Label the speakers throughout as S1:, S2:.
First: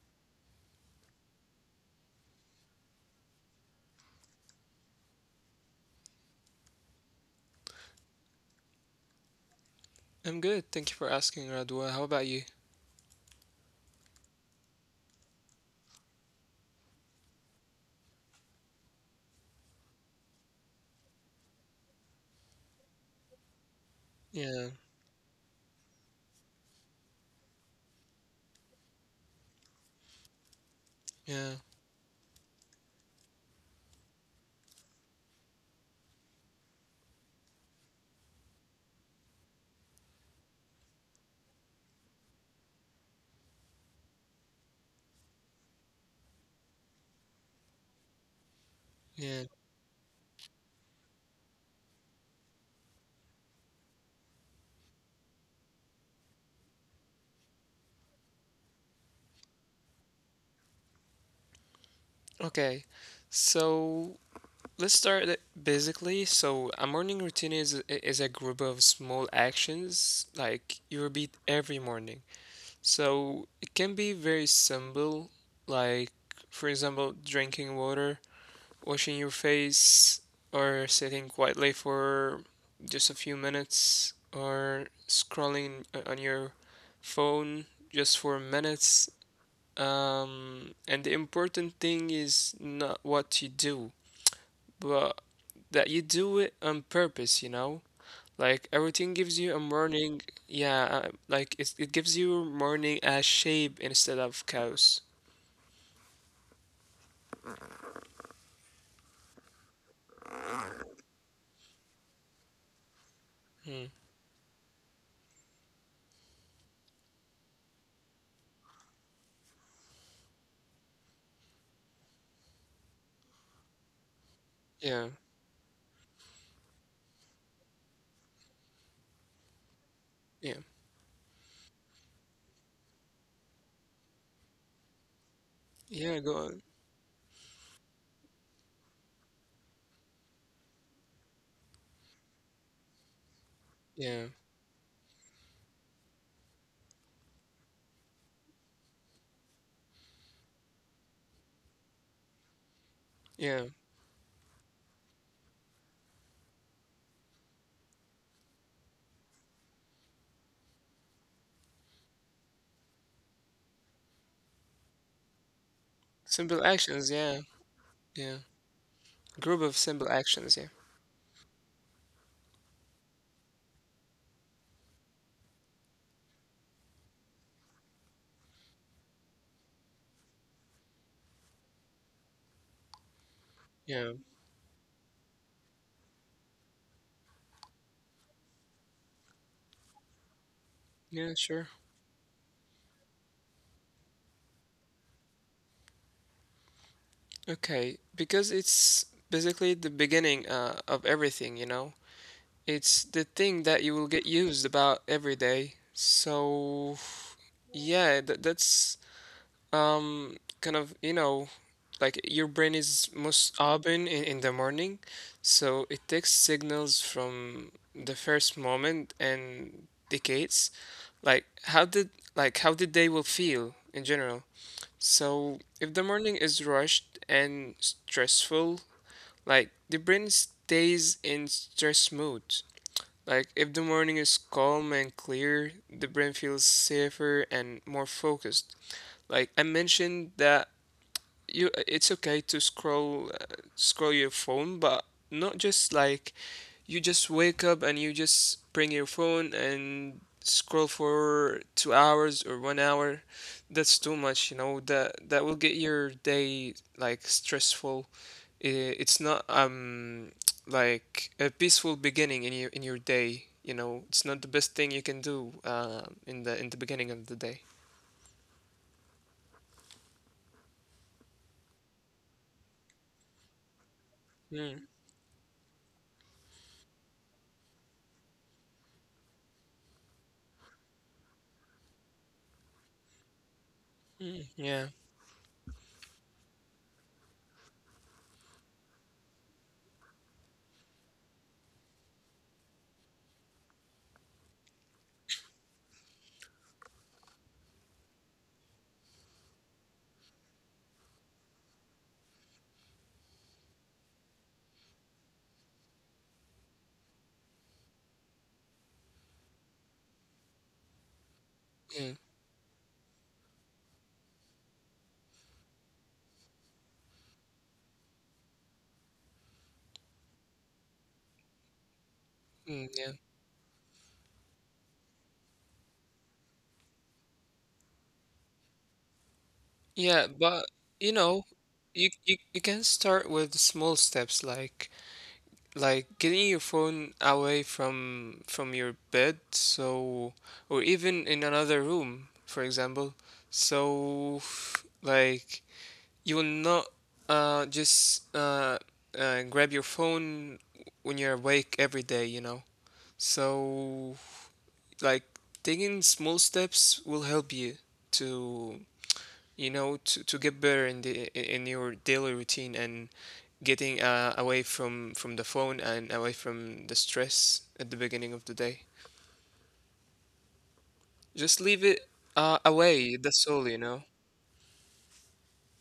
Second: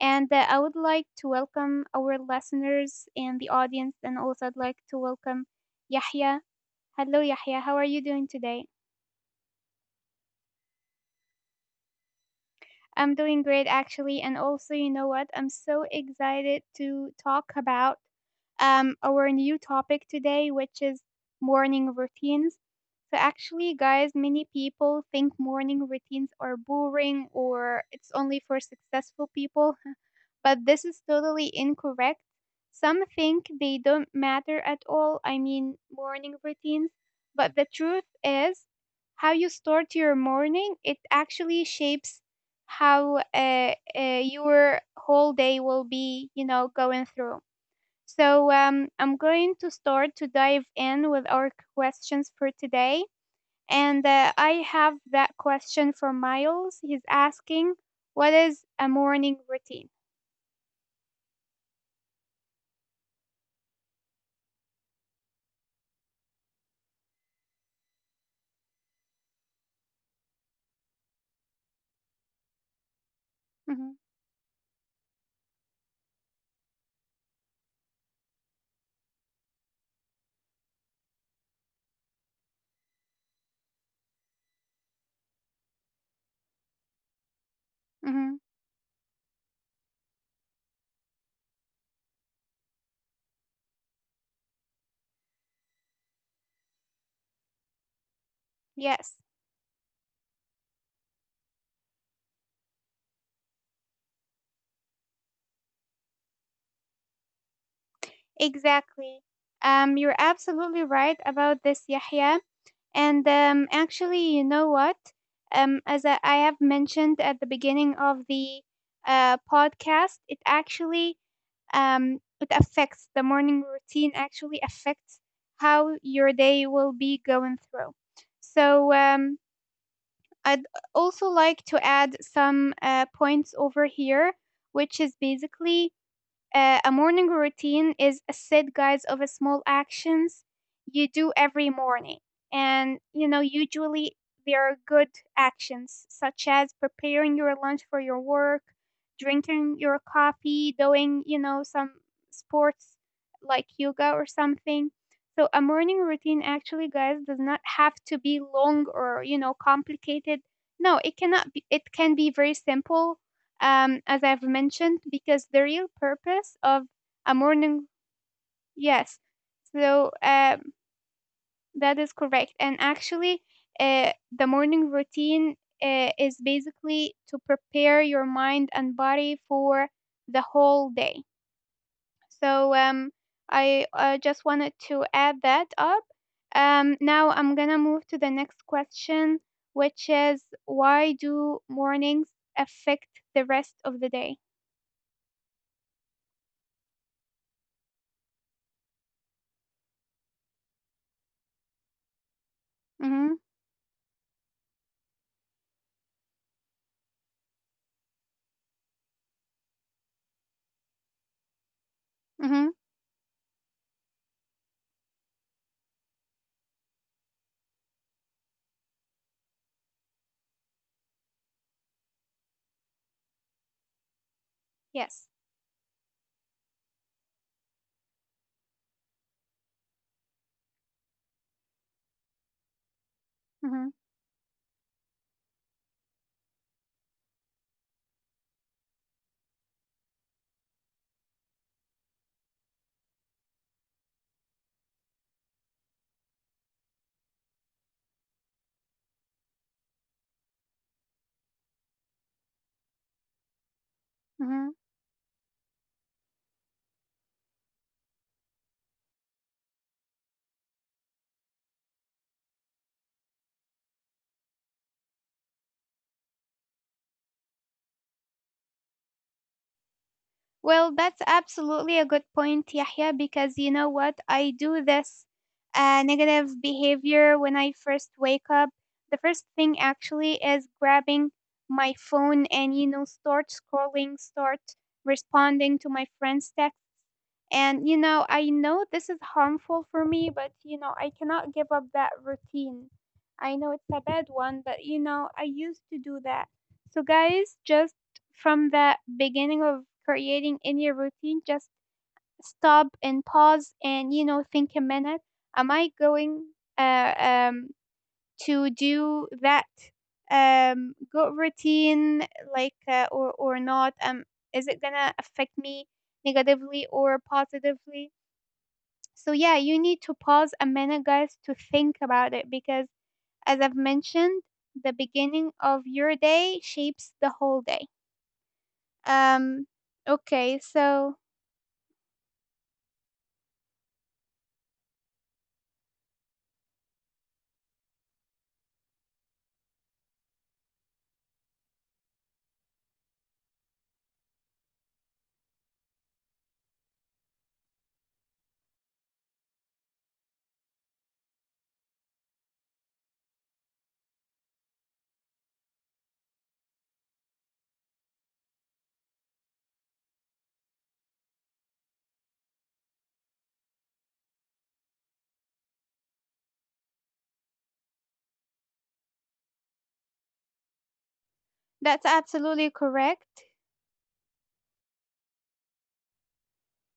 S1: And I would like to welcome our listeners and the audience, and also I'd like to welcome Yahya. Hello, Yahya, how are you doing today?
S2: I'm good. Thank you for asking, Radwa. How about you?
S1: I'm doing great actually. And also, you know what? I'm so excited to talk about our new topic today, which is morning routines. So, actually, guys,
S2: Yeah,
S1: many people think morning routines are boring or it's only for successful people but this is
S2: yeah,
S1: totally incorrect. Some think they don't matter at all, I mean, morning routines, but the truth is, how you start your morning, it actually shapes how your whole day will be going through. So I'm
S2: yeah.
S1: going to start to dive in with our questions for today. And I have that question from Miles. He's asking, what is a morning routine?
S2: Okay. So let's start it basically. So a morning routine is a group of small actions like you repeat every morning. So it
S1: Mhm.
S2: can be very simple, like for example, drinking water, washing your face, or sitting quietly for just a few minutes, or scrolling on your phone
S1: Mhm.
S2: just for minutes. And the important thing is not what you do, but that you do it on purpose, you know? Like
S1: Yes,
S2: everything gives you a morning, yeah, like it gives you morning as shape instead of chaos.
S1: exactly. You're absolutely right about this, Yahya. And
S2: Hmm.
S1: actually, you know what? As I have mentioned at the beginning of the podcast, it actually it affects the morning routine. Actually, affects
S2: Yeah,
S1: how your day will be going through. So I'd
S2: yeah,
S1: also like to add some points over here, which is basically
S2: yeah, go on.
S1: a morning routine is a set guide of a small actions you do every morning. And usually
S2: Yeah,
S1: there are good actions such as preparing your lunch for your work, drinking your coffee, doing some sports like
S2: yeah.
S1: yoga or something. So a morning routine actually, guys, does not have to be long or complicated. No, it cannot be, it can be very simple as I've mentioned, because the real purpose
S2: Simple
S1: of
S2: actions,
S1: a
S2: yeah.
S1: morning,
S2: Yeah.
S1: yes,
S2: Group of
S1: so
S2: simple actions,
S1: um,
S2: yeah.
S1: that is correct. And actually, uh, the morning routine is basically to prepare your mind and body for the whole day. So I
S2: Yeah.
S1: just wanted to add that up. Now I'm gonna move to the next question, which is why
S2: Yeah,
S1: do
S2: sure.
S1: mornings affect the rest of the day?
S2: Okay, because it's basically the beginning of everything, you know? It's
S1: Mm-hmm.
S2: the thing that you will get used about every day. So, yeah, that's kind of, like your
S1: Mm-hmm.
S2: brain is most open in the morning, so it takes signals from the first moment and decades. Like how did like how the day will feel in general.
S1: Yes.
S2: So if the morning is rushed and stressful, like the brain stays in stress mode. Like
S1: Mhm.
S2: if the morning is calm and clear, the brain feels safer and more focused. Like I mentioned that you it's okay to scroll your phone, but not just like you just wake up and you just bring your phone and scroll for 2 hours or one hour. That's too
S1: Mhm.
S2: much. That will get your day like stressful. It's not like a peaceful beginning in your day. It's not the best thing you can do in the beginning of the day.
S1: Well, that's absolutely a good point, Yahya, because you know what? I do this
S2: Mm,
S1: negative behavior when I first wake up. The first thing actually is grabbing my phone and, you know, start scrolling, start
S2: yeah,
S1: responding to my friends' texts. And I know this is harmful for me, but I cannot give up that routine. I know it's a bad one, but I used to do that. So, guys, just from the beginning of creating any routine, just stop and pause and think a minute. Am I going uh, um, to do that good routine,
S2: mm,
S1: like, or not? Is it going to affect me negatively or positively? So yeah, you need to pause a minute, guys, to think about it
S2: mm,
S1: because,
S2: yeah,
S1: as I've mentioned, the beginning of your day shapes the whole day. Um,
S2: yeah. But
S1: okay,
S2: you
S1: so
S2: know, you can start with small steps, like getting your phone away from your bed, so or even in another room for example. So like you will not just grab your phone when you're awake every day, so like taking small steps will help you to, get better in the in your daily routine, and getting away from the phone and away from the stress at the beginning of the day.
S1: that's absolutely
S2: Just leave it
S1: correct.
S2: away. That's all.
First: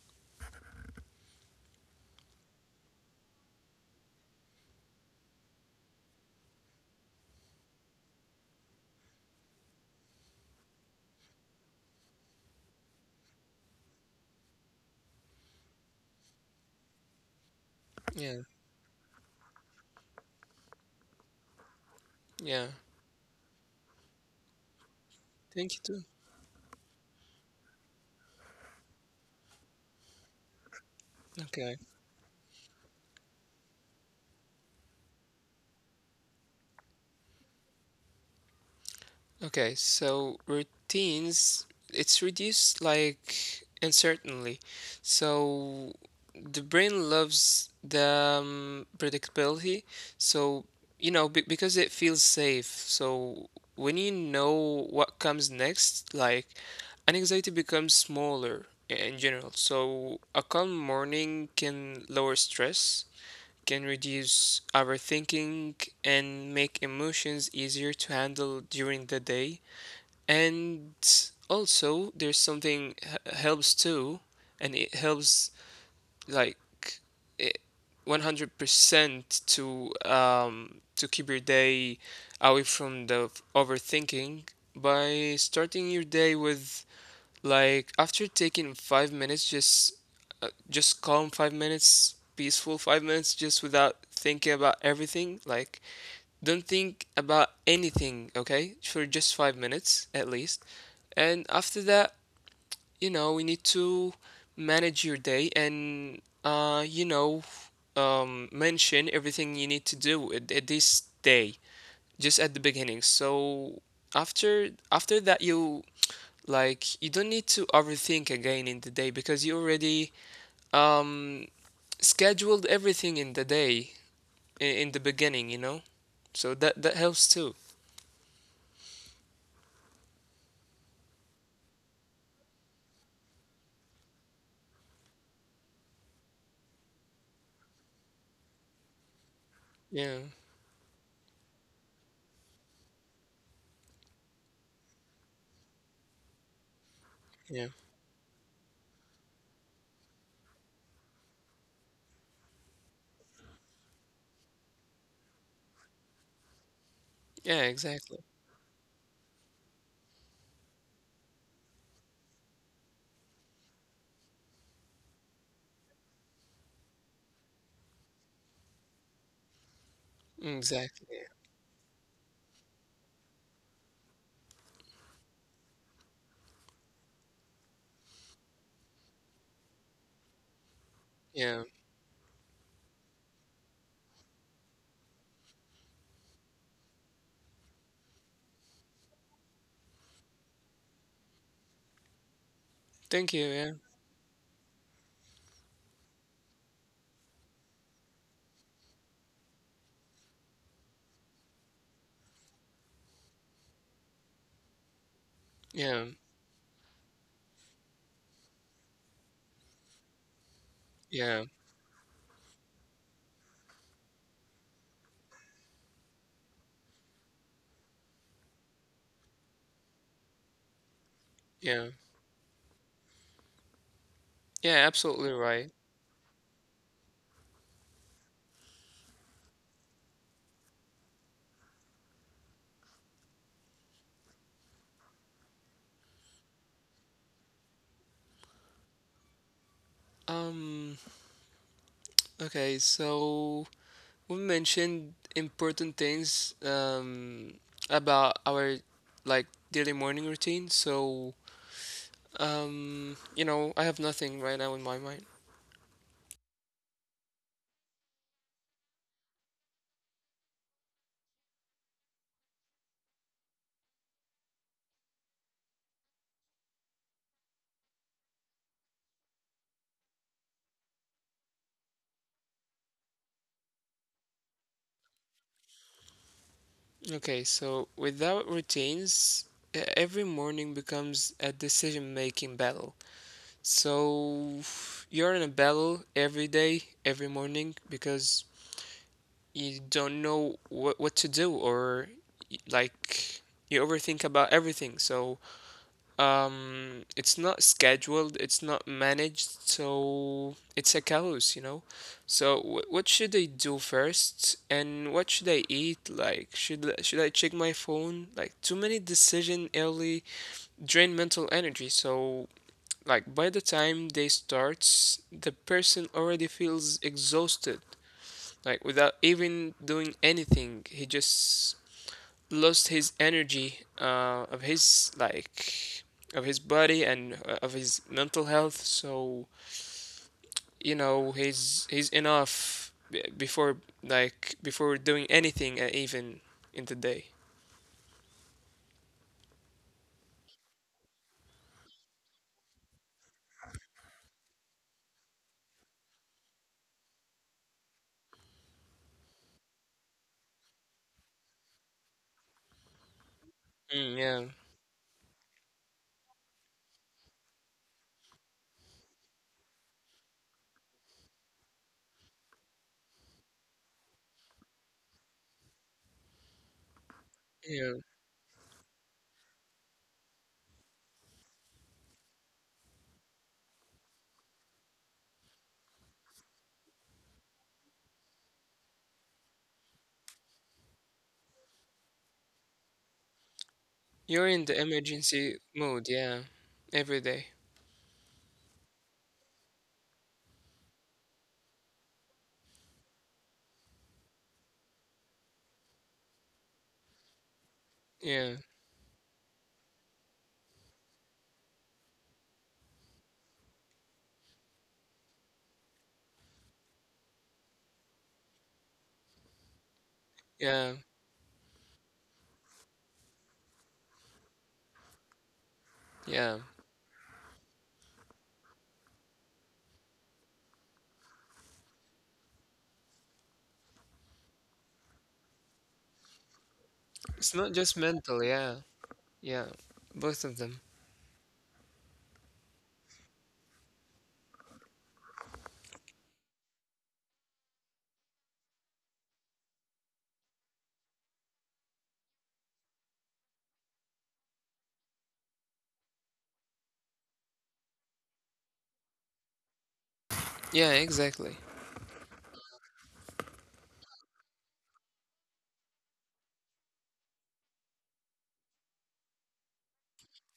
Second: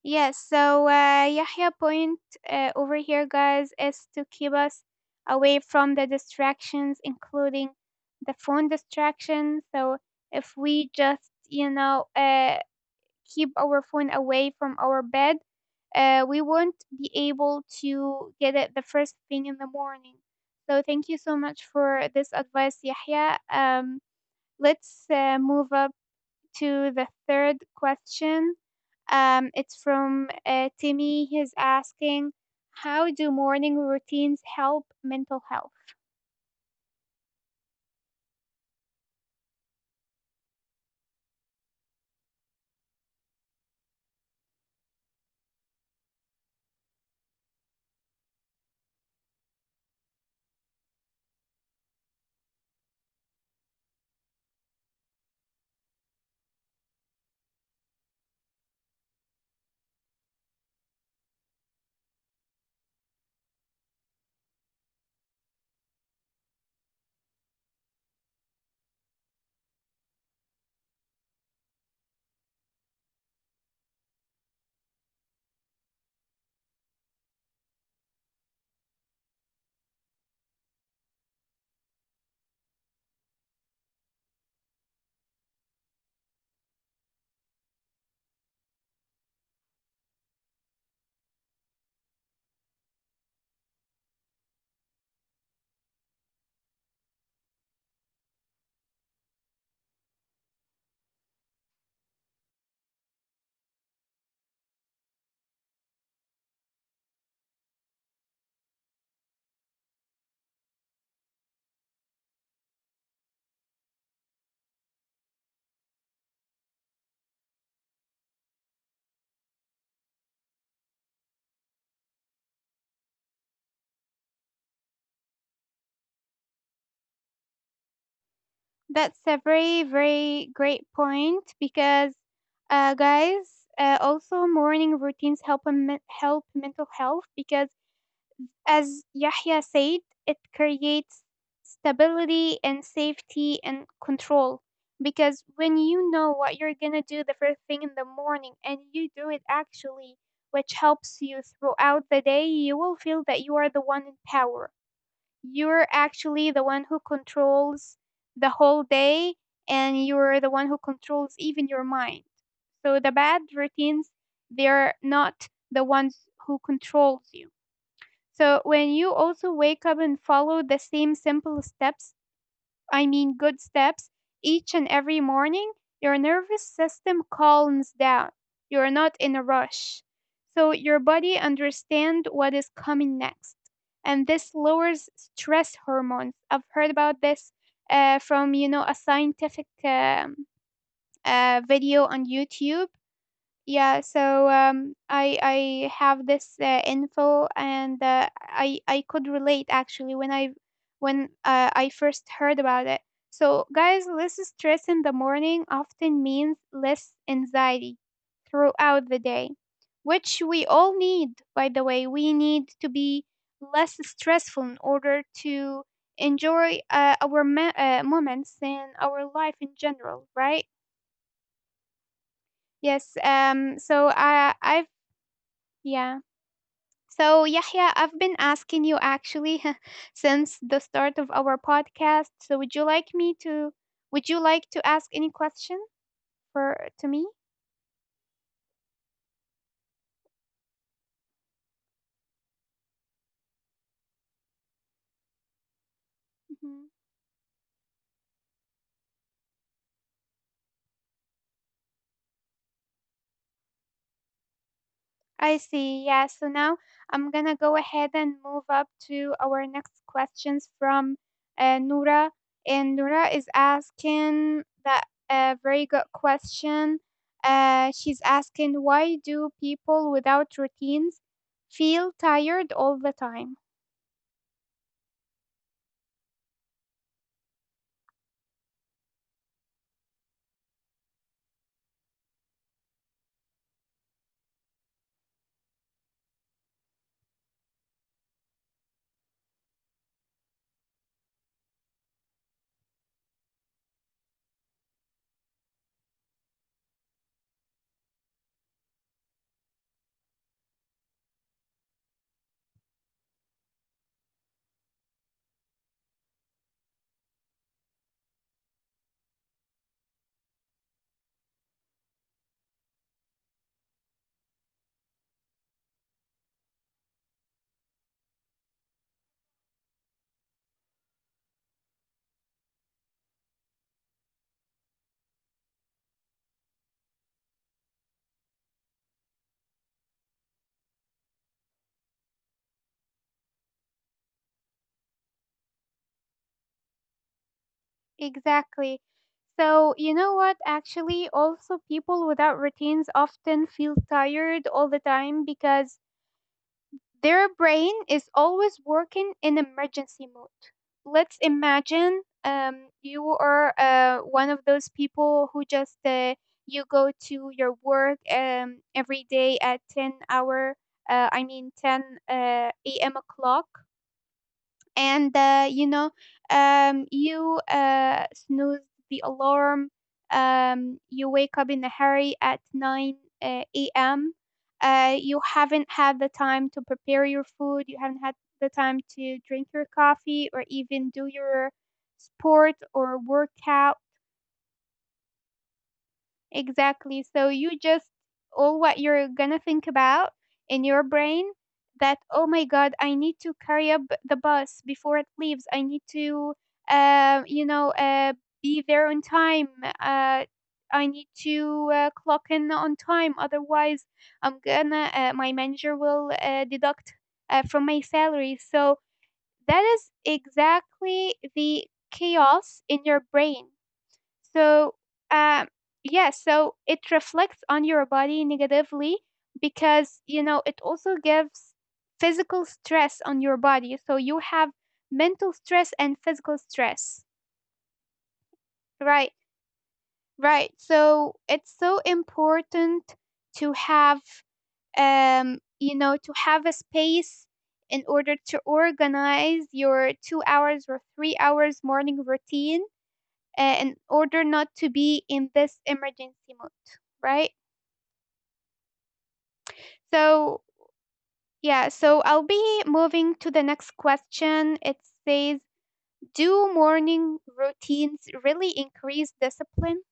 S1: Yes, so Yahya point over here, guys, is to keep us away from the distractions, including the phone distraction. So if we just, you know, uh, keep our phone away from our bed, we won't be able
S2: Yeah,
S1: to get it the first thing in the morning. So thank you so much for this
S2: yeah.
S1: advice, Yahya. Let's
S2: Thank you
S1: move
S2: too.
S1: up to the third question. It's from Timmy.
S2: Okay.
S1: He's asking, how do morning routines help mental health?
S2: Okay, so routines, it's reduced like uncertainty. So the brain loves the predictability. So, be because it feels safe. So when you know what comes next, like anxiety becomes smaller in general. So a calm morning can lower stress, can reduce overthinking, and make emotions easier to handle during the day. And also there's something helps too, and it helps, like, it 100% to keep your day away from the overthinking, by starting your day with, like, after taking 5 minutes, just calm 5 minutes, peaceful 5 minutes, just without thinking about everything. Like, don't think about anything, okay, for just 5 minutes at least. And after that, we need to manage your day. And mention everything you need to do at this day, just at the beginning. So after that, you don't need to overthink again in the day, because you already um scheduled everything in the day in the beginning. So that helps too.
S1: That's a very, very great point because, guys, also morning routines help on help mental health because, as
S2: Yeah,
S1: Yahya said, it creates stability and safety and control. Because when you know what
S2: yeah,
S1: you're gonna do the first thing in the morning and you do it actually, which helps you throughout the day, you will feel that you are the one in power. You're actually
S2: yeah.
S1: the one who
S2: Exactly,
S1: controls the whole day and you're the one who controls even your mind. So the bad routines, they're not the ones who controls you. So when you also wake up
S2: exactly.
S1: and follow the same simple steps, I mean good steps each and every morning, your nervous system calms down. You're not in a rush.
S2: Yeah.
S1: So your body understands what is coming next. And this lowers stress hormones. I've heard about this from a scientific video on
S2: Thank you. Yeah,
S1: YouTube, yeah, so I have this info, and I could relate actually when I first heard about it. So guys, less stress
S2: yeah.
S1: in the morning often means less anxiety throughout the day,
S2: Yeah,
S1: which we all need. By the way, we need to be less stressful in order to enjoy our moments and our life in general, right?
S2: yeah,
S1: Yes.
S2: yeah,
S1: So
S2: absolutely
S1: I
S2: right.
S1: I've yeah. So, Yahya, I've been asking you actually since the start of our podcast. So, would you like to ask any question for to me?
S2: Um, okay, so we mentioned important things
S1: Hmm.
S2: about our, like, daily morning routine. So, I have nothing right now in my mind.
S1: I see. Yeah. So now I'm gonna go ahead and move up to our next questions from Nura, and Nura is asking that a very good question. She's asking why do people without routines feel tired all the time?
S2: Okay, so without routines, every morning becomes a decision-making battle. So you're in a battle every day, every morning, because you don't know what to do, or like you overthink about everything. So it's not scheduled. It's not managed. So it's a chaos, you know. So what should I do first, and what should I eat? Like should I check my phone? Like too many decision early drain mental energy. So like by the time day starts, the person already feels exhausted. Like without even doing anything, he just lost his energy, of his, of his body, and of his mental health. So, he's enough before, like before doing anything, even in the day.
S1: Exactly. So, you know what? Actually, also, people without routines often feel tired all the time because their brain is always working in emergency mode. Let's imagine you
S2: Mm, yeah,
S1: are one of those people who just you go to your work every day at 10 hour, I mean 10 a.m. o'clock, and
S2: yeah.
S1: you snooze the alarm, you wake up in a hurry at 9 a.m, you haven't had the time to prepare your food, you haven't had the time to drink your coffee or even do your sport or
S2: You're in
S1: workout.
S2: the emergency mood, yeah, every day.
S1: Exactly. So you just, all what you're gonna think about in your brain, that oh my god, I need to carry up the bus before it leaves. I need to uh, you
S2: Yeah,
S1: know uh, be there on time. Uh, I need to clock in on time. Otherwise, I'm gonna my manager will deduct from my salary. So that is
S2: yeah,
S1: exactly the chaos in your brain. so, um,
S2: yeah,
S1: yeah, so it reflects on your body negatively because it also gives physical stress on your body. So you have mental stress and physical
S2: it's not
S1: stress.
S2: just mental, yeah. Yeah,
S1: Right,
S2: both of them.
S1: right. So it's so important to have, to have a space in order to organize your 2 hours or 3 hours morning routine in order not to be in this emergency mode, right?
S2: Yeah,
S1: So,
S2: exactly.
S1: yeah, so I'll be moving to the next question. It says, do morning routines really increase discipline?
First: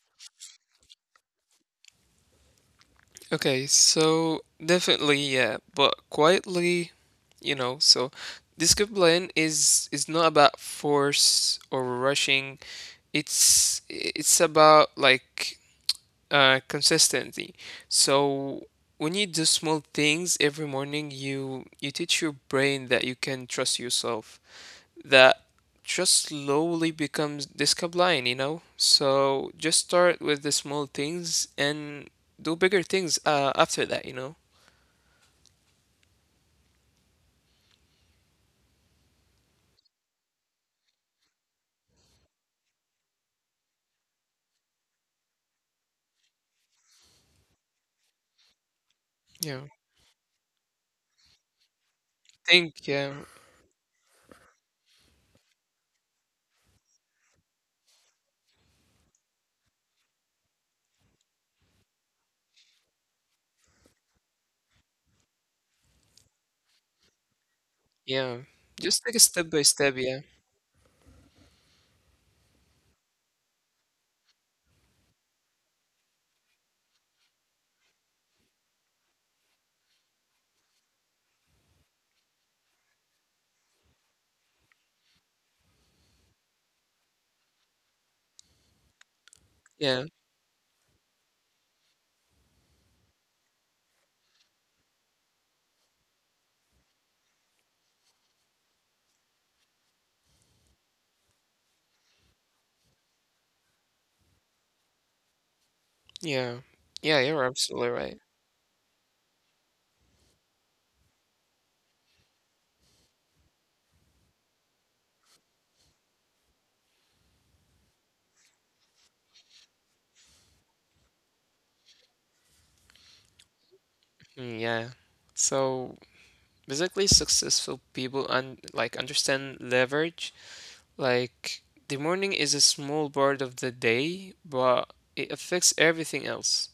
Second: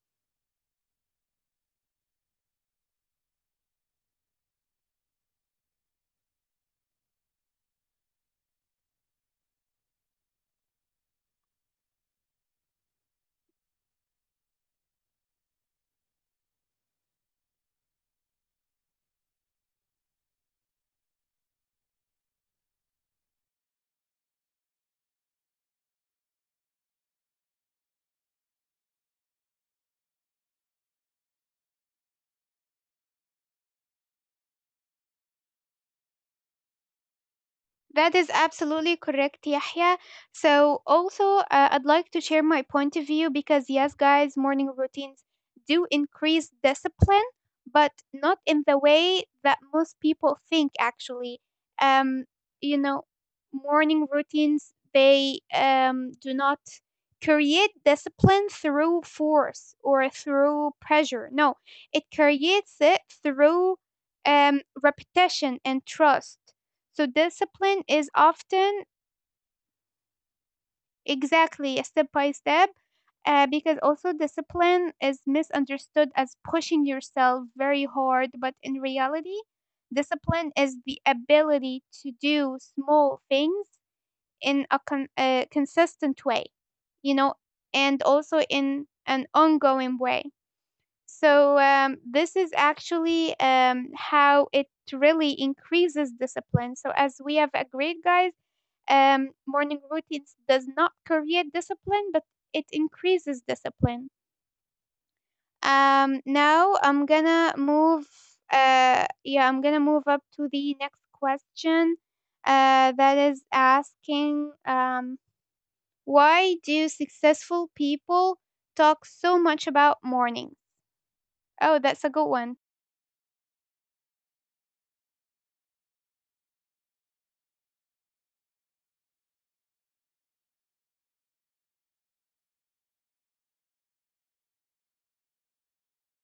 S2: Okay, so definitely, yeah, but quietly, you know, so discipline is not about force or rushing. It's about, like, consistency. So when you do small things every morning, you teach your brain that you can trust yourself, that just slowly becomes discipline, you know? So just start with the small things and do bigger things, after that, you know?
S1: That is absolutely correct, Yahya. So, also, I'd like to share my point of view because, yes, guys, morning routines do increase discipline, but not in the way
S2: Yeah.
S1: that most people think, actually. Um,
S2: Think,
S1: you
S2: yeah,
S1: know, Morning routines, they do not create discipline through force or through pressure. No, it creates it through repetition and trust. So discipline
S2: yeah.
S1: is
S2: Just take
S1: often
S2: a step by step, yeah.
S1: exactly a step by step, because also discipline is misunderstood as pushing yourself very hard, but in reality, discipline is the ability to do small things in a consistent way, you know, and also in an
S2: Yeah,
S1: ongoing way. So this is actually how it really increases discipline. So as we have agreed, guys, morning routines does not create discipline, but it increases discipline.
S2: yeah.
S1: Now
S2: Yeah, you're
S1: I'm
S2: absolutely
S1: gonna
S2: right.
S1: move. Yeah, I'm gonna move up to the next question. That is asking, why do successful people talk so much about mornings? Oh, that's a good one.
S2: Mm, yeah. So basically successful people un like understand leverage. Like the morning is a small part of the day, but it affects everything else.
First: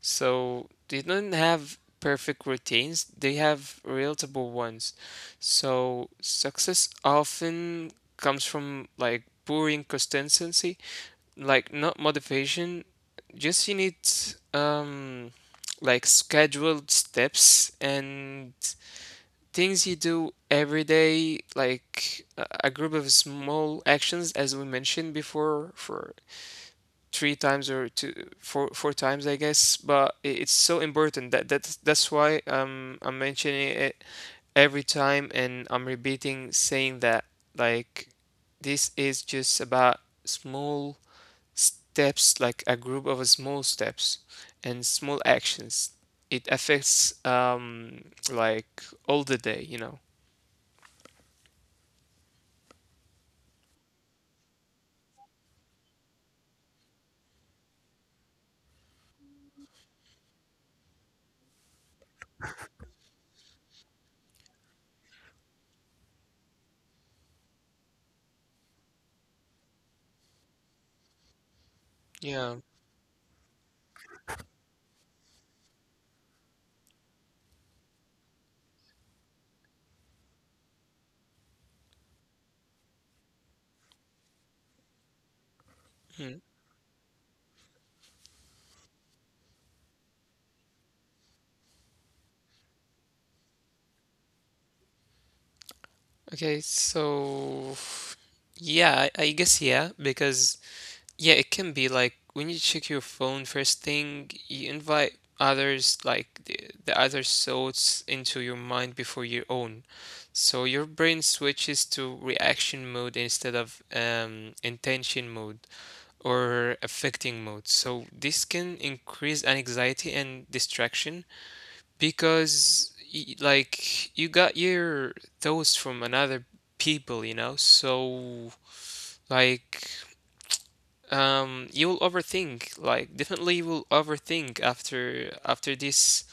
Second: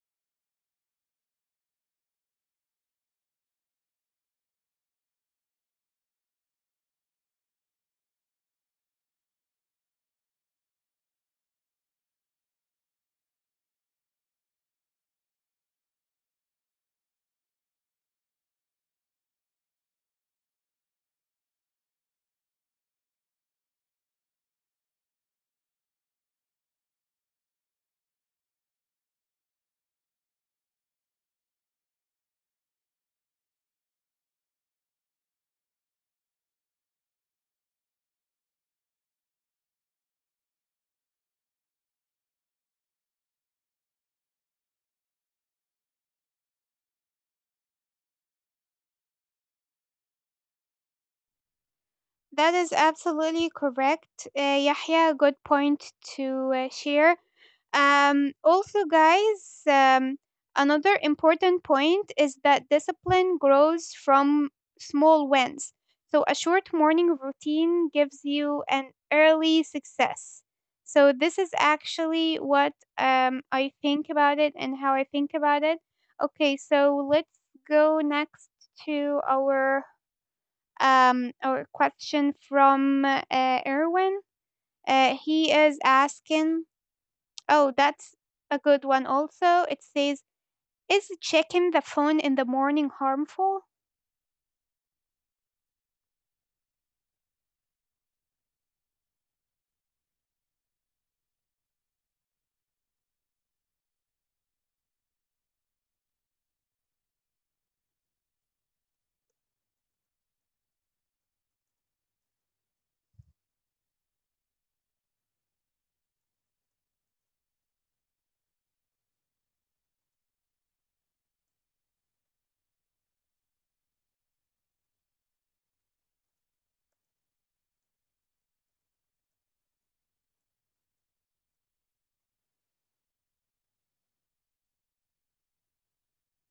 S2: So they don't have perfect routines, they have relatable ones. So success often comes from, like, boring consistency, like not motivation, just you need um like scheduled steps and things you do every day, like a group of small actions, as we mentioned before, for three times, or two, four times, I guess. But it's so important that that's why I'm mentioning it every time, and I'm repeating saying that, like, this is just about small steps, like a group of small steps and small actions. It affects like all the day.
S1: That is absolutely correct, Yahya. Good point to share. Also, guys, another important point is that discipline grows from small wins. So, a short morning routine gives you an early success. So, this is actually what
S2: Yeah.
S1: I think about it and how I think about it. Okay, so let's go next to our question from Erwin. He is asking.
S2: Mhm.
S1: Oh, that's a good one also. It says, is checking the phone in the morning harmful?
S2: Okay, so yeah, I guess, yeah, because yeah, it can be like when you check your phone first thing, you invite others, like the other thoughts into your mind before your own. So your brain switches to reaction mode instead of intention mode or affecting mode. So this can increase anxiety and distraction, because like you got your thoughts from another people, you know? So like you will overthink, like definitely you will overthink after this,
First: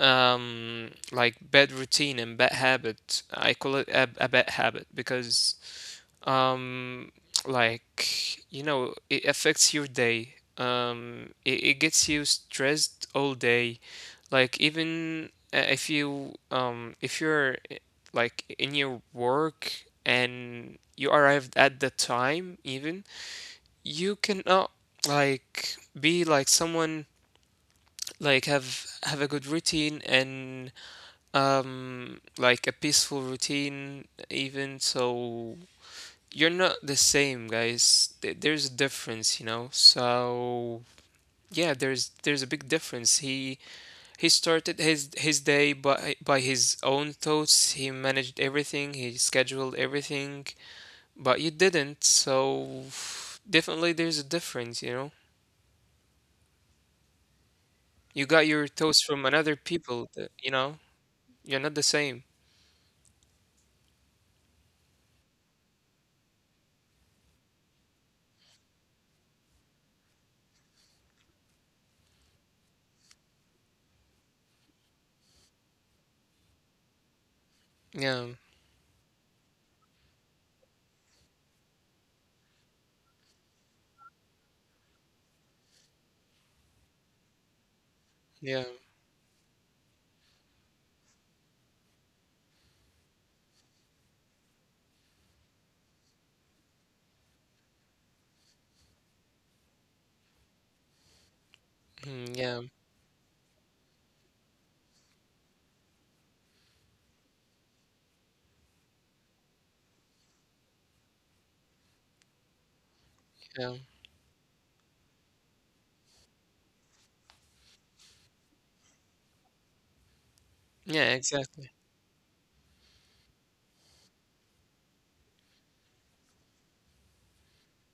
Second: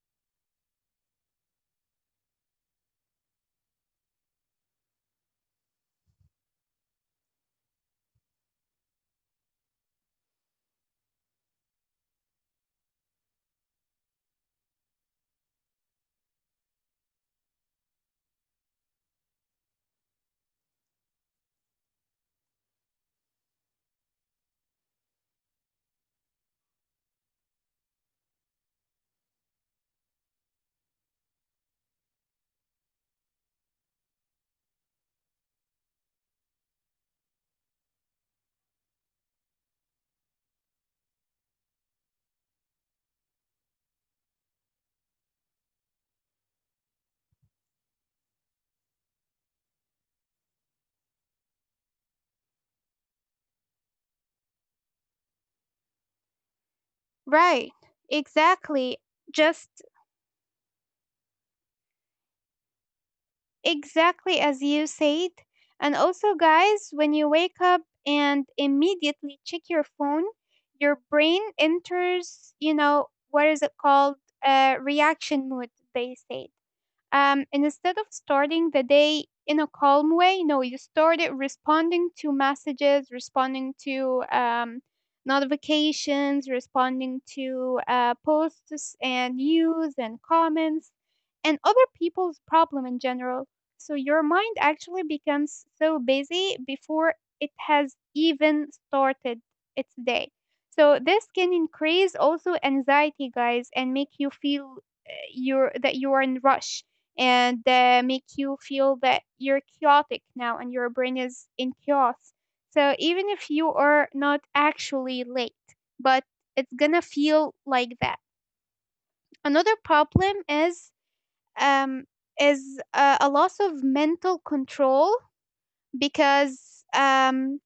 S2: like, bad routine and bad habit. I call it a bad habit, because um it affects your day. It gets you stressed all day, like even, if you if you're, like, in your work, and you arrived at the time, even you can, like be like someone, like have a good routine, and like a peaceful routine, even so you're not the same, guys. There's a difference, you know. So yeah, there's a big difference. He started his day by his own thoughts. He managed everything, he scheduled everything. But you didn't. So definitely there's a difference, you know.
S1: Right,
S2: You got your thoughts
S1: exactly.
S2: from another
S1: Just
S2: people, that, you're not the same.
S1: exactly as you said. And also, guys, when you wake up and immediately check your phone, your brain enters, what is it called? Reaction mood, they said. And instead
S2: Yeah,
S1: of starting the day in a calm way, no, you started responding to messages, responding to notifications, responding to
S2: yeah,
S1: posts and news and comments and other people's problem in general. So your mind actually becomes so busy before it has even started its day. So this can increase
S2: mhm, yeah,
S1: also anxiety, guys, and make you feel you're that you are in rush, and make you feel that you're chaotic now and your brain is in chaos. So even if
S2: yeah,
S1: you are not actually late, but it's gonna feel like that. Another problem
S2: yeah, exactly.
S1: um, is a loss of mental control because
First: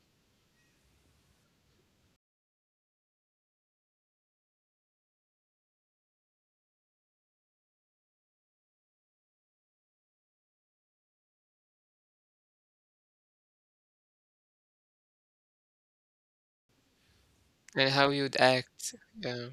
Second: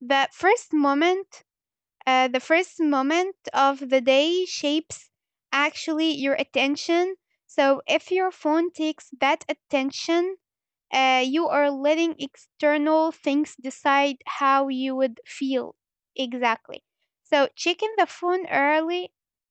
S1: that first moment, the first moment of the day shapes actually your attention. So if your phone takes that attention, you are letting external things decide how you would feel exactly. So
S2: And
S1: checking the
S2: how you'd
S1: phone
S2: act.
S1: early,
S2: Yeah,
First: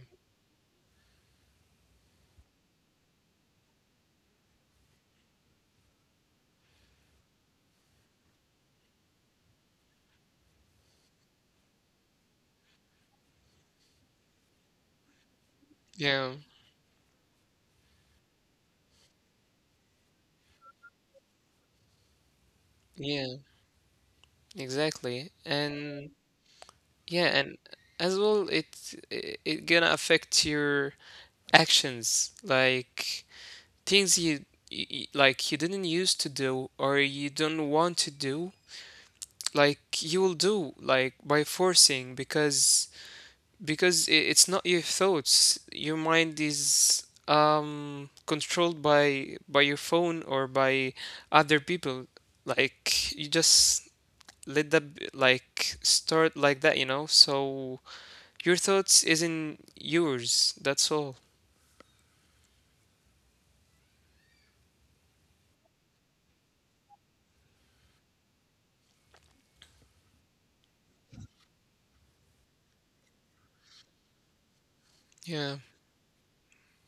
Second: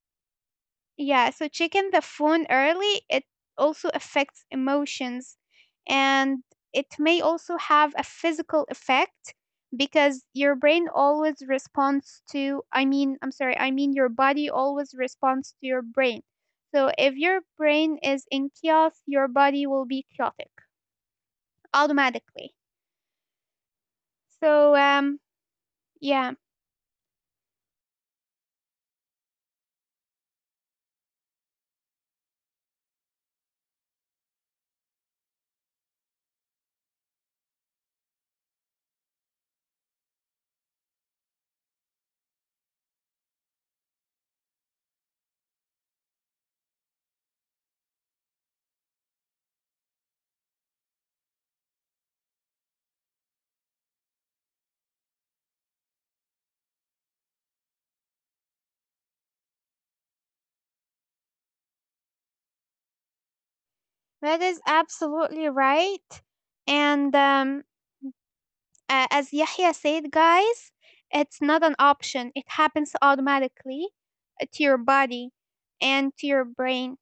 S1: yeah, so checking the phone early, it also affects emotions and it may also have a physical effect because your brain always responds to, I mean, your body always responds to your
S2: yeah,
S1: brain. So if your brain is in chaos, your body will be chaotic automatically.
S2: yeah,
S1: So,
S2: exactly. And
S1: yeah,
S2: yeah, and as well, it gonna affect your actions, like things like you didn't used to do, or you don't want to do. Like you will do, like by forcing, because it's not your thoughts. Your mind is controlled by your phone or by other people. Like you just let that, like start like that, you know? So your thoughts isn't yours. That's all.
S1: that is absolutely right. And as Yahya said, guys, it's not an option. It happens automatically to your body
S2: Yeah.
S1: and to your brain.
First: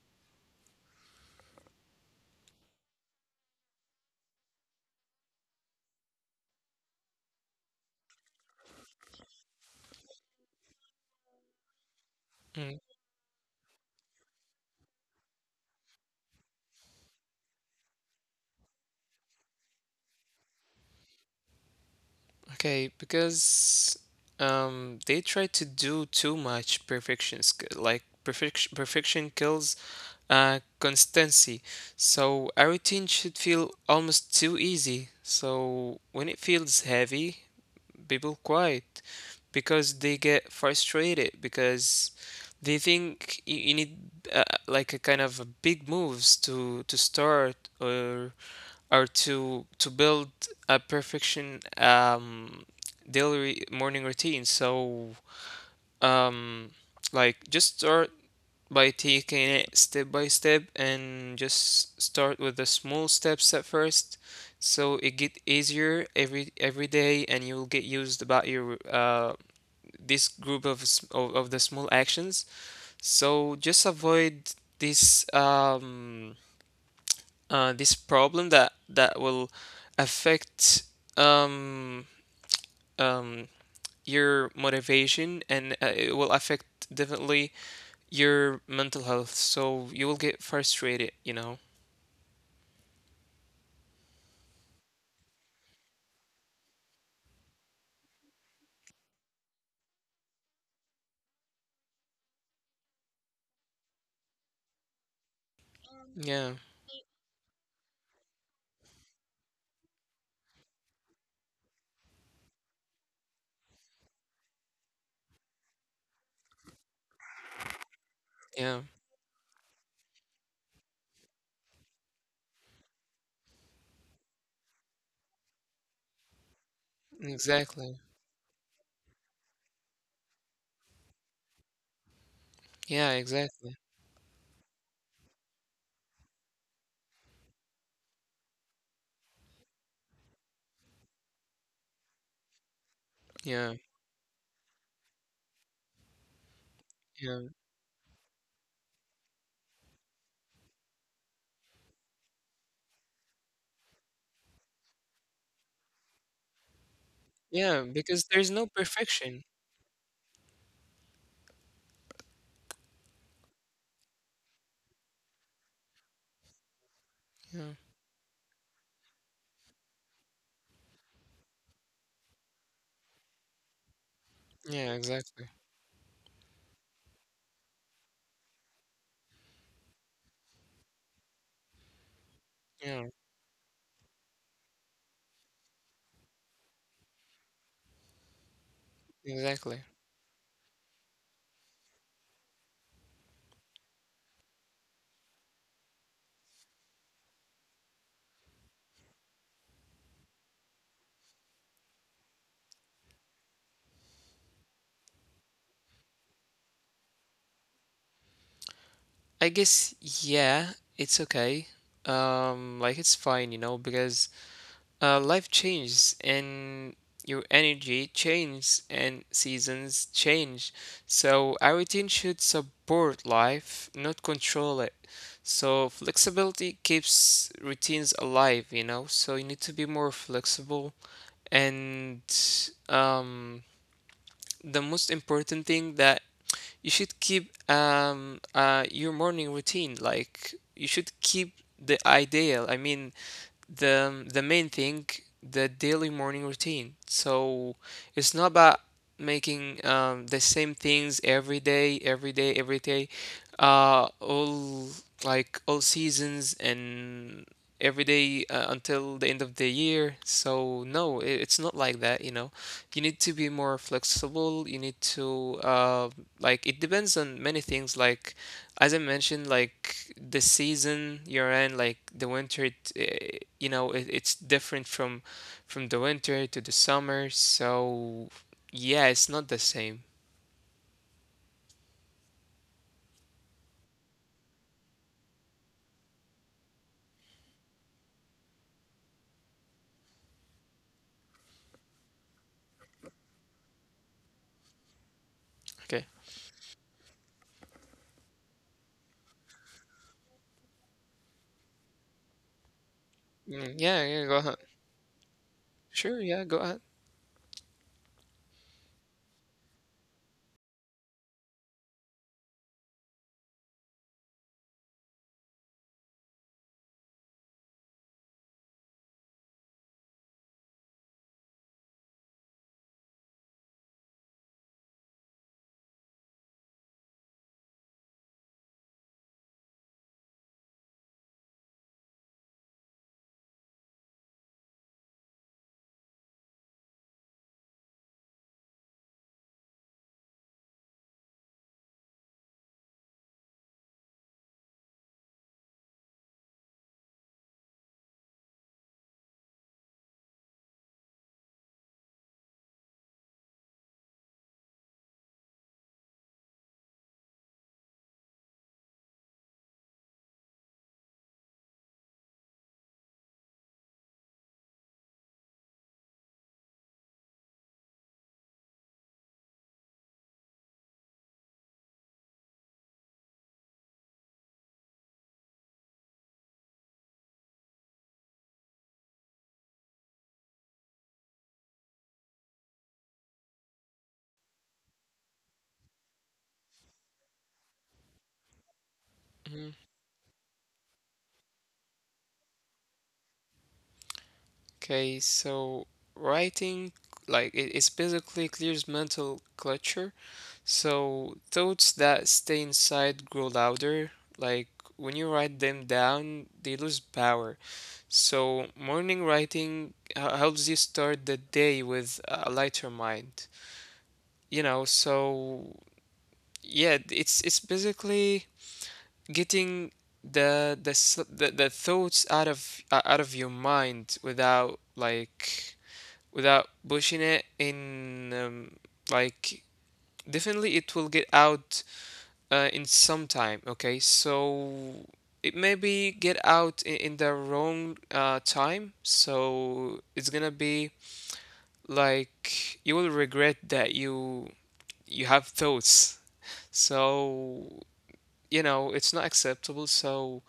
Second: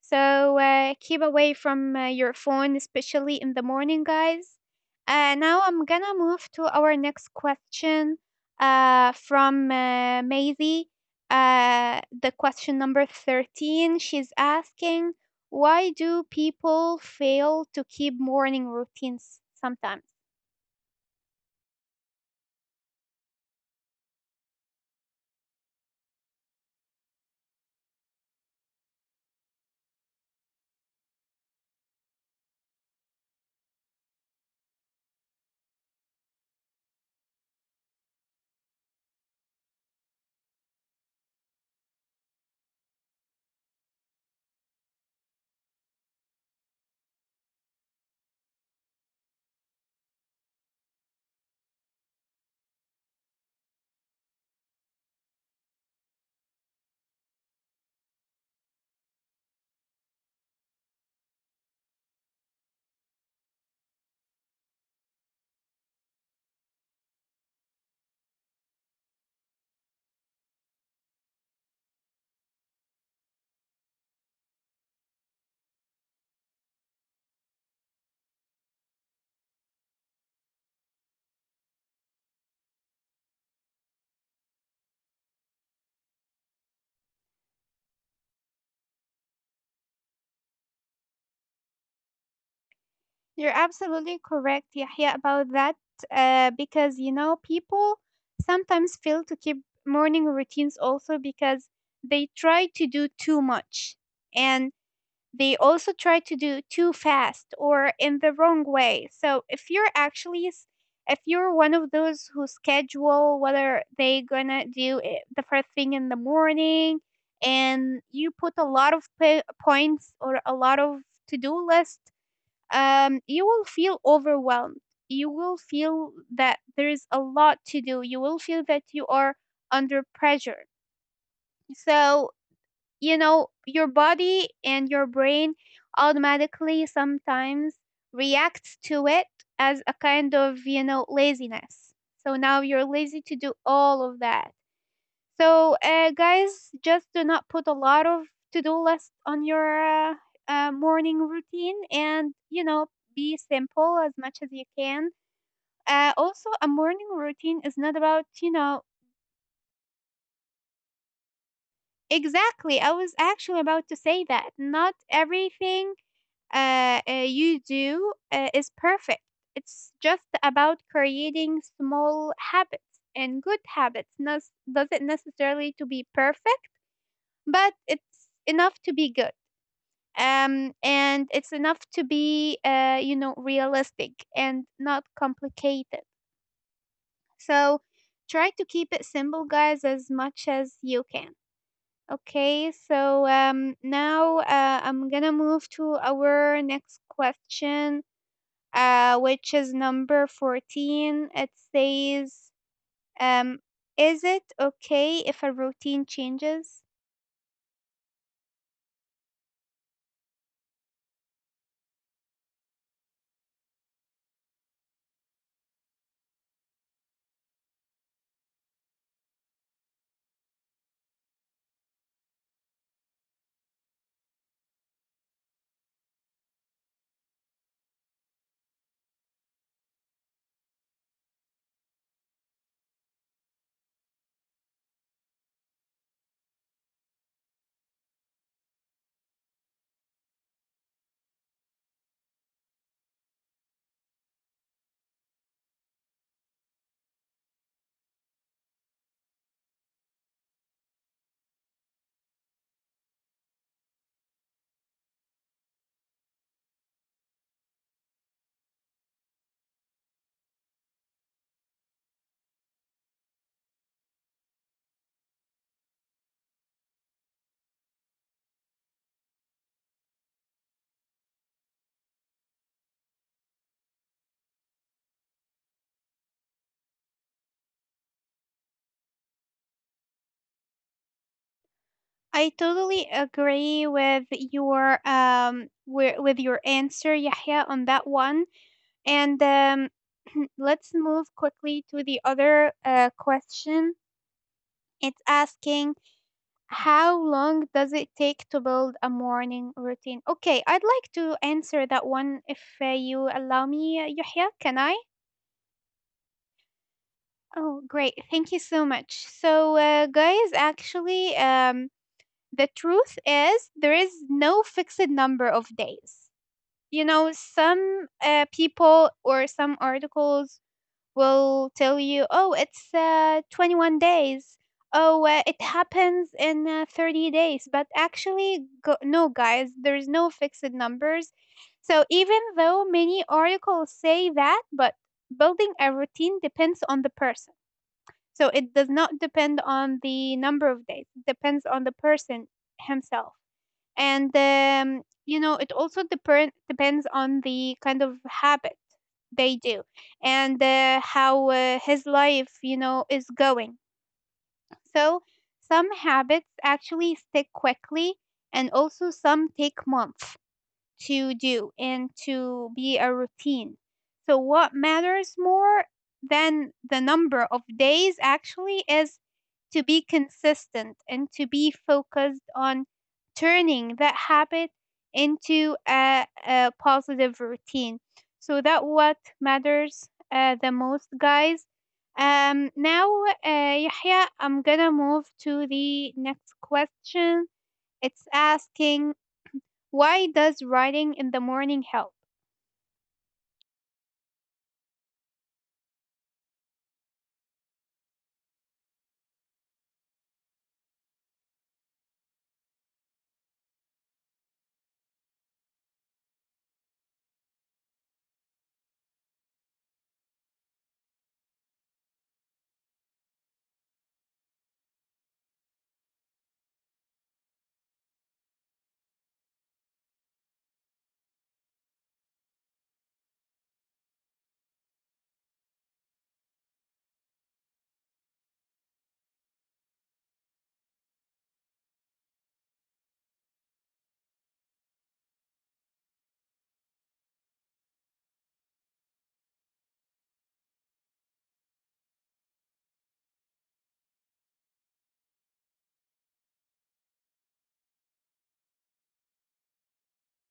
S1: So keep away from your phone, especially in the morning, guys. Now I'm gonna move to our next question from Maisie. The question number 13, she's asking, why do people fail to keep morning routines sometimes?
S2: Okay, because they try to do too much perfection, like perfection kills constancy. So a routine should feel almost too easy. So when it feels heavy, people quiet because they get frustrated, because they think you need, like, a kind of a big moves to start, or to build a perfection, daily morning routine. So um like just start by taking it step by step, and just start with the small steps at first, so it get easier every day, and you'll get used about your, this group of of the small actions. So just avoid this, this problem that will affect, um um your motivation, and it will affect, definitely, your mental health, so you will get frustrated, you know?
S1: You're absolutely correct, Yahya, about that. Because you know, people sometimes fail to keep morning routines also because they try to do too much, and they also try to
S2: Yeah,
S1: do too fast or in the wrong way. If you're one of those who schedule whether they gonna do it the first thing in the morning, and you
S2: yeah,
S1: put a lot of points or a lot of to-do list, you will feel overwhelmed. You will feel that there is a lot to
S2: exactly.
S1: do. You will feel that you are under pressure. So,
S2: Yeah,
S1: you know,
S2: exactly.
S1: your body and your brain automatically sometimes reacts to it as a kind of, you know, laziness. So now you're lazy to do
S2: Yeah,
S1: all of that. So, guys, just do
S2: yeah,
S1: not put a lot of to-do list on your morning routine, and you know, be simple as much as you can. Also, a morning routine
S2: yeah,
S1: is not
S2: because
S1: about,
S2: there's
S1: you
S2: no
S1: know,
S2: perfection.
S1: exactly. I was actually about to say that not everything you
S2: Yeah,
S1: do is perfect. It's just about creating small habits and good habits. Not
S2: yeah,
S1: doesn't
S2: exactly.
S1: necessarily to be perfect, but it's enough to be good. And it's enough to be
S2: Yeah,
S1: you know, realistic and not complicated. So try to keep it simple,
S2: exactly.
S1: guys, as much as you can. Okay, so now I'm gonna move to our next question, which is number 14. It says, um, is it okay if a routine changes?
S2: I guess, yeah, it's okay. Like it's fine, because life changes, and your energy changes, and seasons change. So our routine should support life, not control it. So flexibility keeps routines alive. So you need to be more flexible, and um the most important thing that you should keep, your morning routine, like you should keep the ideal. I mean the main thing, the daily morning routine. So it's not about making, the same things every day, every day, every day, all, all seasons, and every day, until the end of the year. So no, it's not like that, you know. You need to be more flexible. You need to, like, it depends on many things, like, as I mentioned, like the season you're in, like the winter, it, eh, you know, it, it's different from the winter to the summer. So yeah, it's not the same.
S1: I totally agree with your with your answer, Yahya, on that one. And let's move quickly to the other question. It's asking,
S2: Okay.
S1: how long does it take to build a morning routine? Okay, I'd like to answer that one if you allow
S2: Mm,
S1: me,
S2: yeah, yeah, go
S1: Yahya.
S2: ahead.
S1: Can I?
S2: Sure, yeah, go ahead.
S1: Oh, great. Thank you so much. So, guys, actually, the truth is there is no fixed number of days. You know, some people or some articles will tell you, oh, it's 21 days, oh, it happens in 30 days. No, guys, there's no fixed numbers. So even though many articles say that, but building a routine depends on the person. So it does not depend on the number of days, it depends on the person himself. And you know, it also depends on the kind of habit they do, and how his life, you know, is going. So some habits actually stick quickly, and also some take months to do and to be a routine. So, what matters more than the number of days actually is to be consistent and to be focused on turning that habit into a positive routine. So that what matters the most, guys. Now, Yahya, I'm gonna move to the next question. It's asking,
S2: Mhm.
S1: why does writing in the morning help?
S2: Okay, so writing, like it's basically clears mental clutter. So thoughts that stay inside grow louder. Like when you write them down, they lose power. So morning writing helps you start the day with a lighter mind. So yeah, it's basically getting the thoughts out of, out of your mind, without, like, without pushing it in, like definitely it will get out, in some time, okay? So it maybe get out in the wrong, time, so it's gonna be like you will regret that you have thoughts, so it's not acceptable. So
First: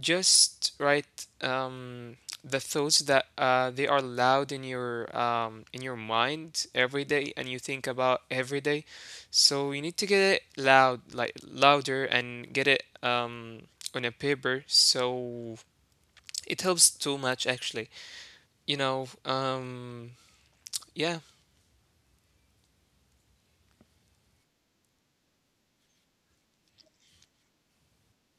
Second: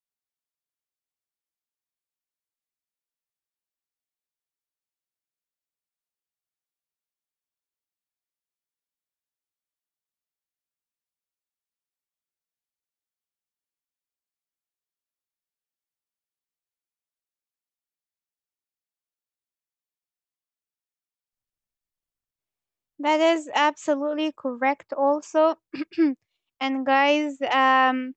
S2: just write, the thoughts that, they are loud in your, in your mind every day, and you think about every day. So you need to get it loud, like louder, and get it, on a paper. So it helps too much, actually you know um yeah,
S1: That is absolutely correct, also. And guys,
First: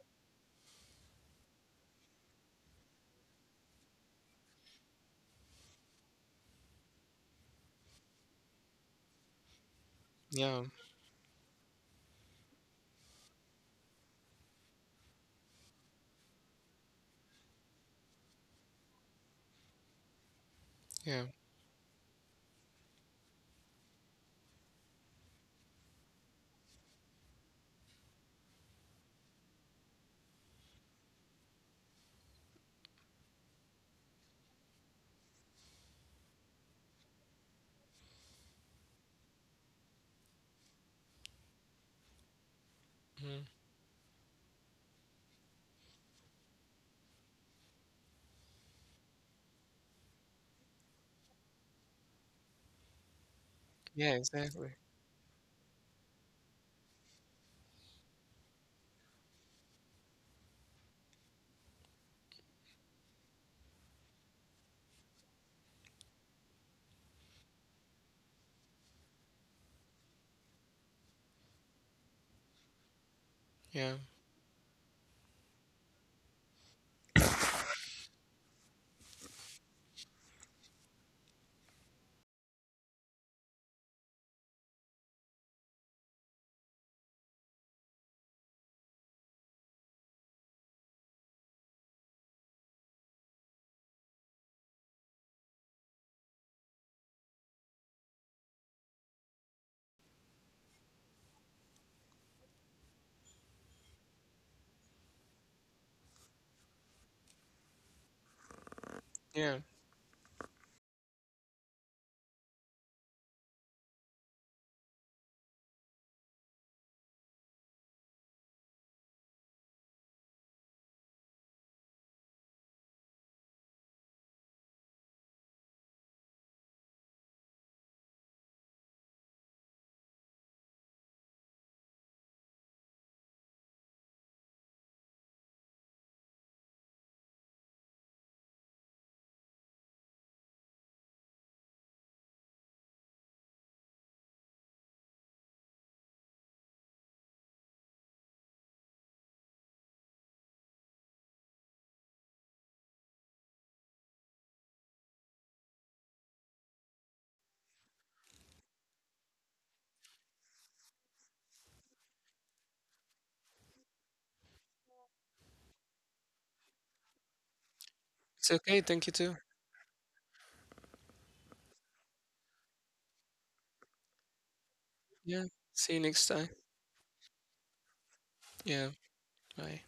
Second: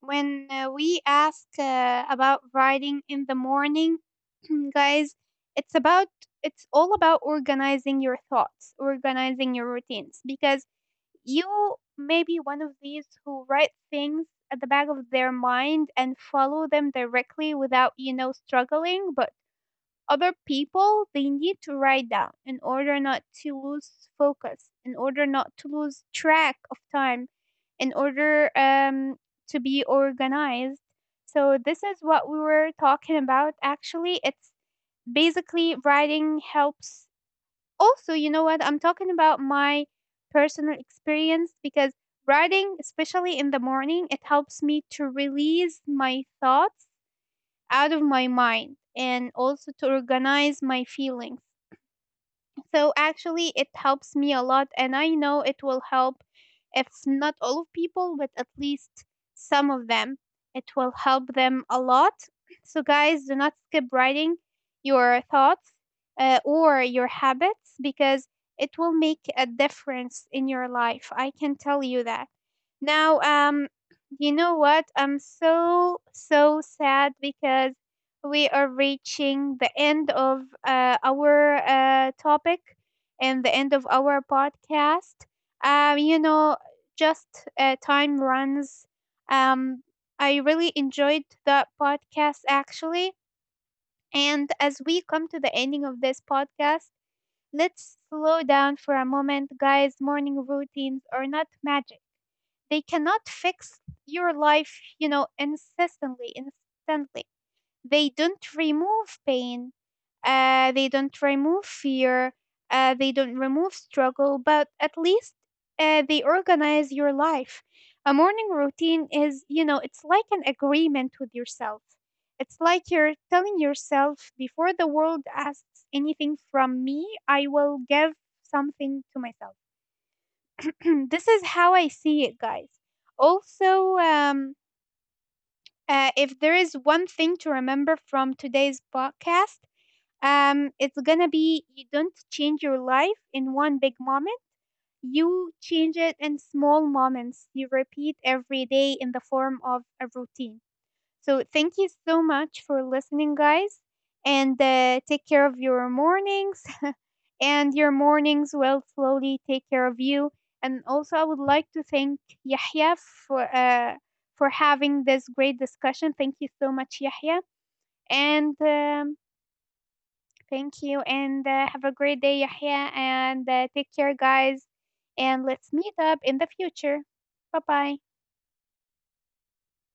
S1: when we ask about writing in the morning, guys, it's about it's all about organizing your thoughts, organizing your routines, because
S2: yeah,
S1: you may be one of these who write things at the back of their mind and follow them directly without, you know, struggling, but other people, they
S2: yeah.
S1: need to write down in order not to lose focus, in order not to lose track of time, in order to be organized. So this is what we were talking about. Actually, it's basically writing helps. Also, you know what I'm talking about, my personal experience, because writing, especially in
S2: Mm-hmm.
S1: the morning, it helps me to release my thoughts out of my mind and also to organize my feelings. So actually, it helps
S2: Yeah,
S1: me a lot,
S2: exactly.
S1: and I know it will help, if not all of people, but at least some of them. It will help them a lot. So, guys, do not skip writing your thoughts or your habits, because it will make a difference in your life. I can tell you that. Now,
S2: Yeah.
S1: you know what? I'm so, so sad because we are reaching the end of our topic and the end of our podcast. You know, just time runs. Um, I really enjoyed the podcast actually. And as we come to the ending of this podcast, let's slow down for a moment, guys. Morning routines are not magic, they cannot fix your life, you know, incessantly, instantly. They don't remove
S2: Yeah.
S1: pain, they don't remove fear, they don't remove struggle, but at least they organize your life. A morning routine is, you know, it's like an agreement with yourself. It's like you're telling yourself, before the world asks anything from me, I will give something to myself. This is how I see it, guys. Also, if there is one thing to remember from today's podcast, it's gonna be, you don't change your life in one big moment. You change it in small moments. You repeat every day in the form of a routine. So thank you so much for listening, guys, and take care of your mornings, and your mornings will slowly take care of you. And also, I would like to thank Yahya for uh, for having this great discussion. Thank you so much, Yahya, and.
S2: It's okay. Thank you too.
S1: Thank you, and have a great day, Yahya. And take care, guys. And
S2: Yeah.
S1: let's meet
S2: See you
S1: up
S2: next
S1: in the
S2: time.
S1: future. Bye bye.
S2: Yeah. Bye.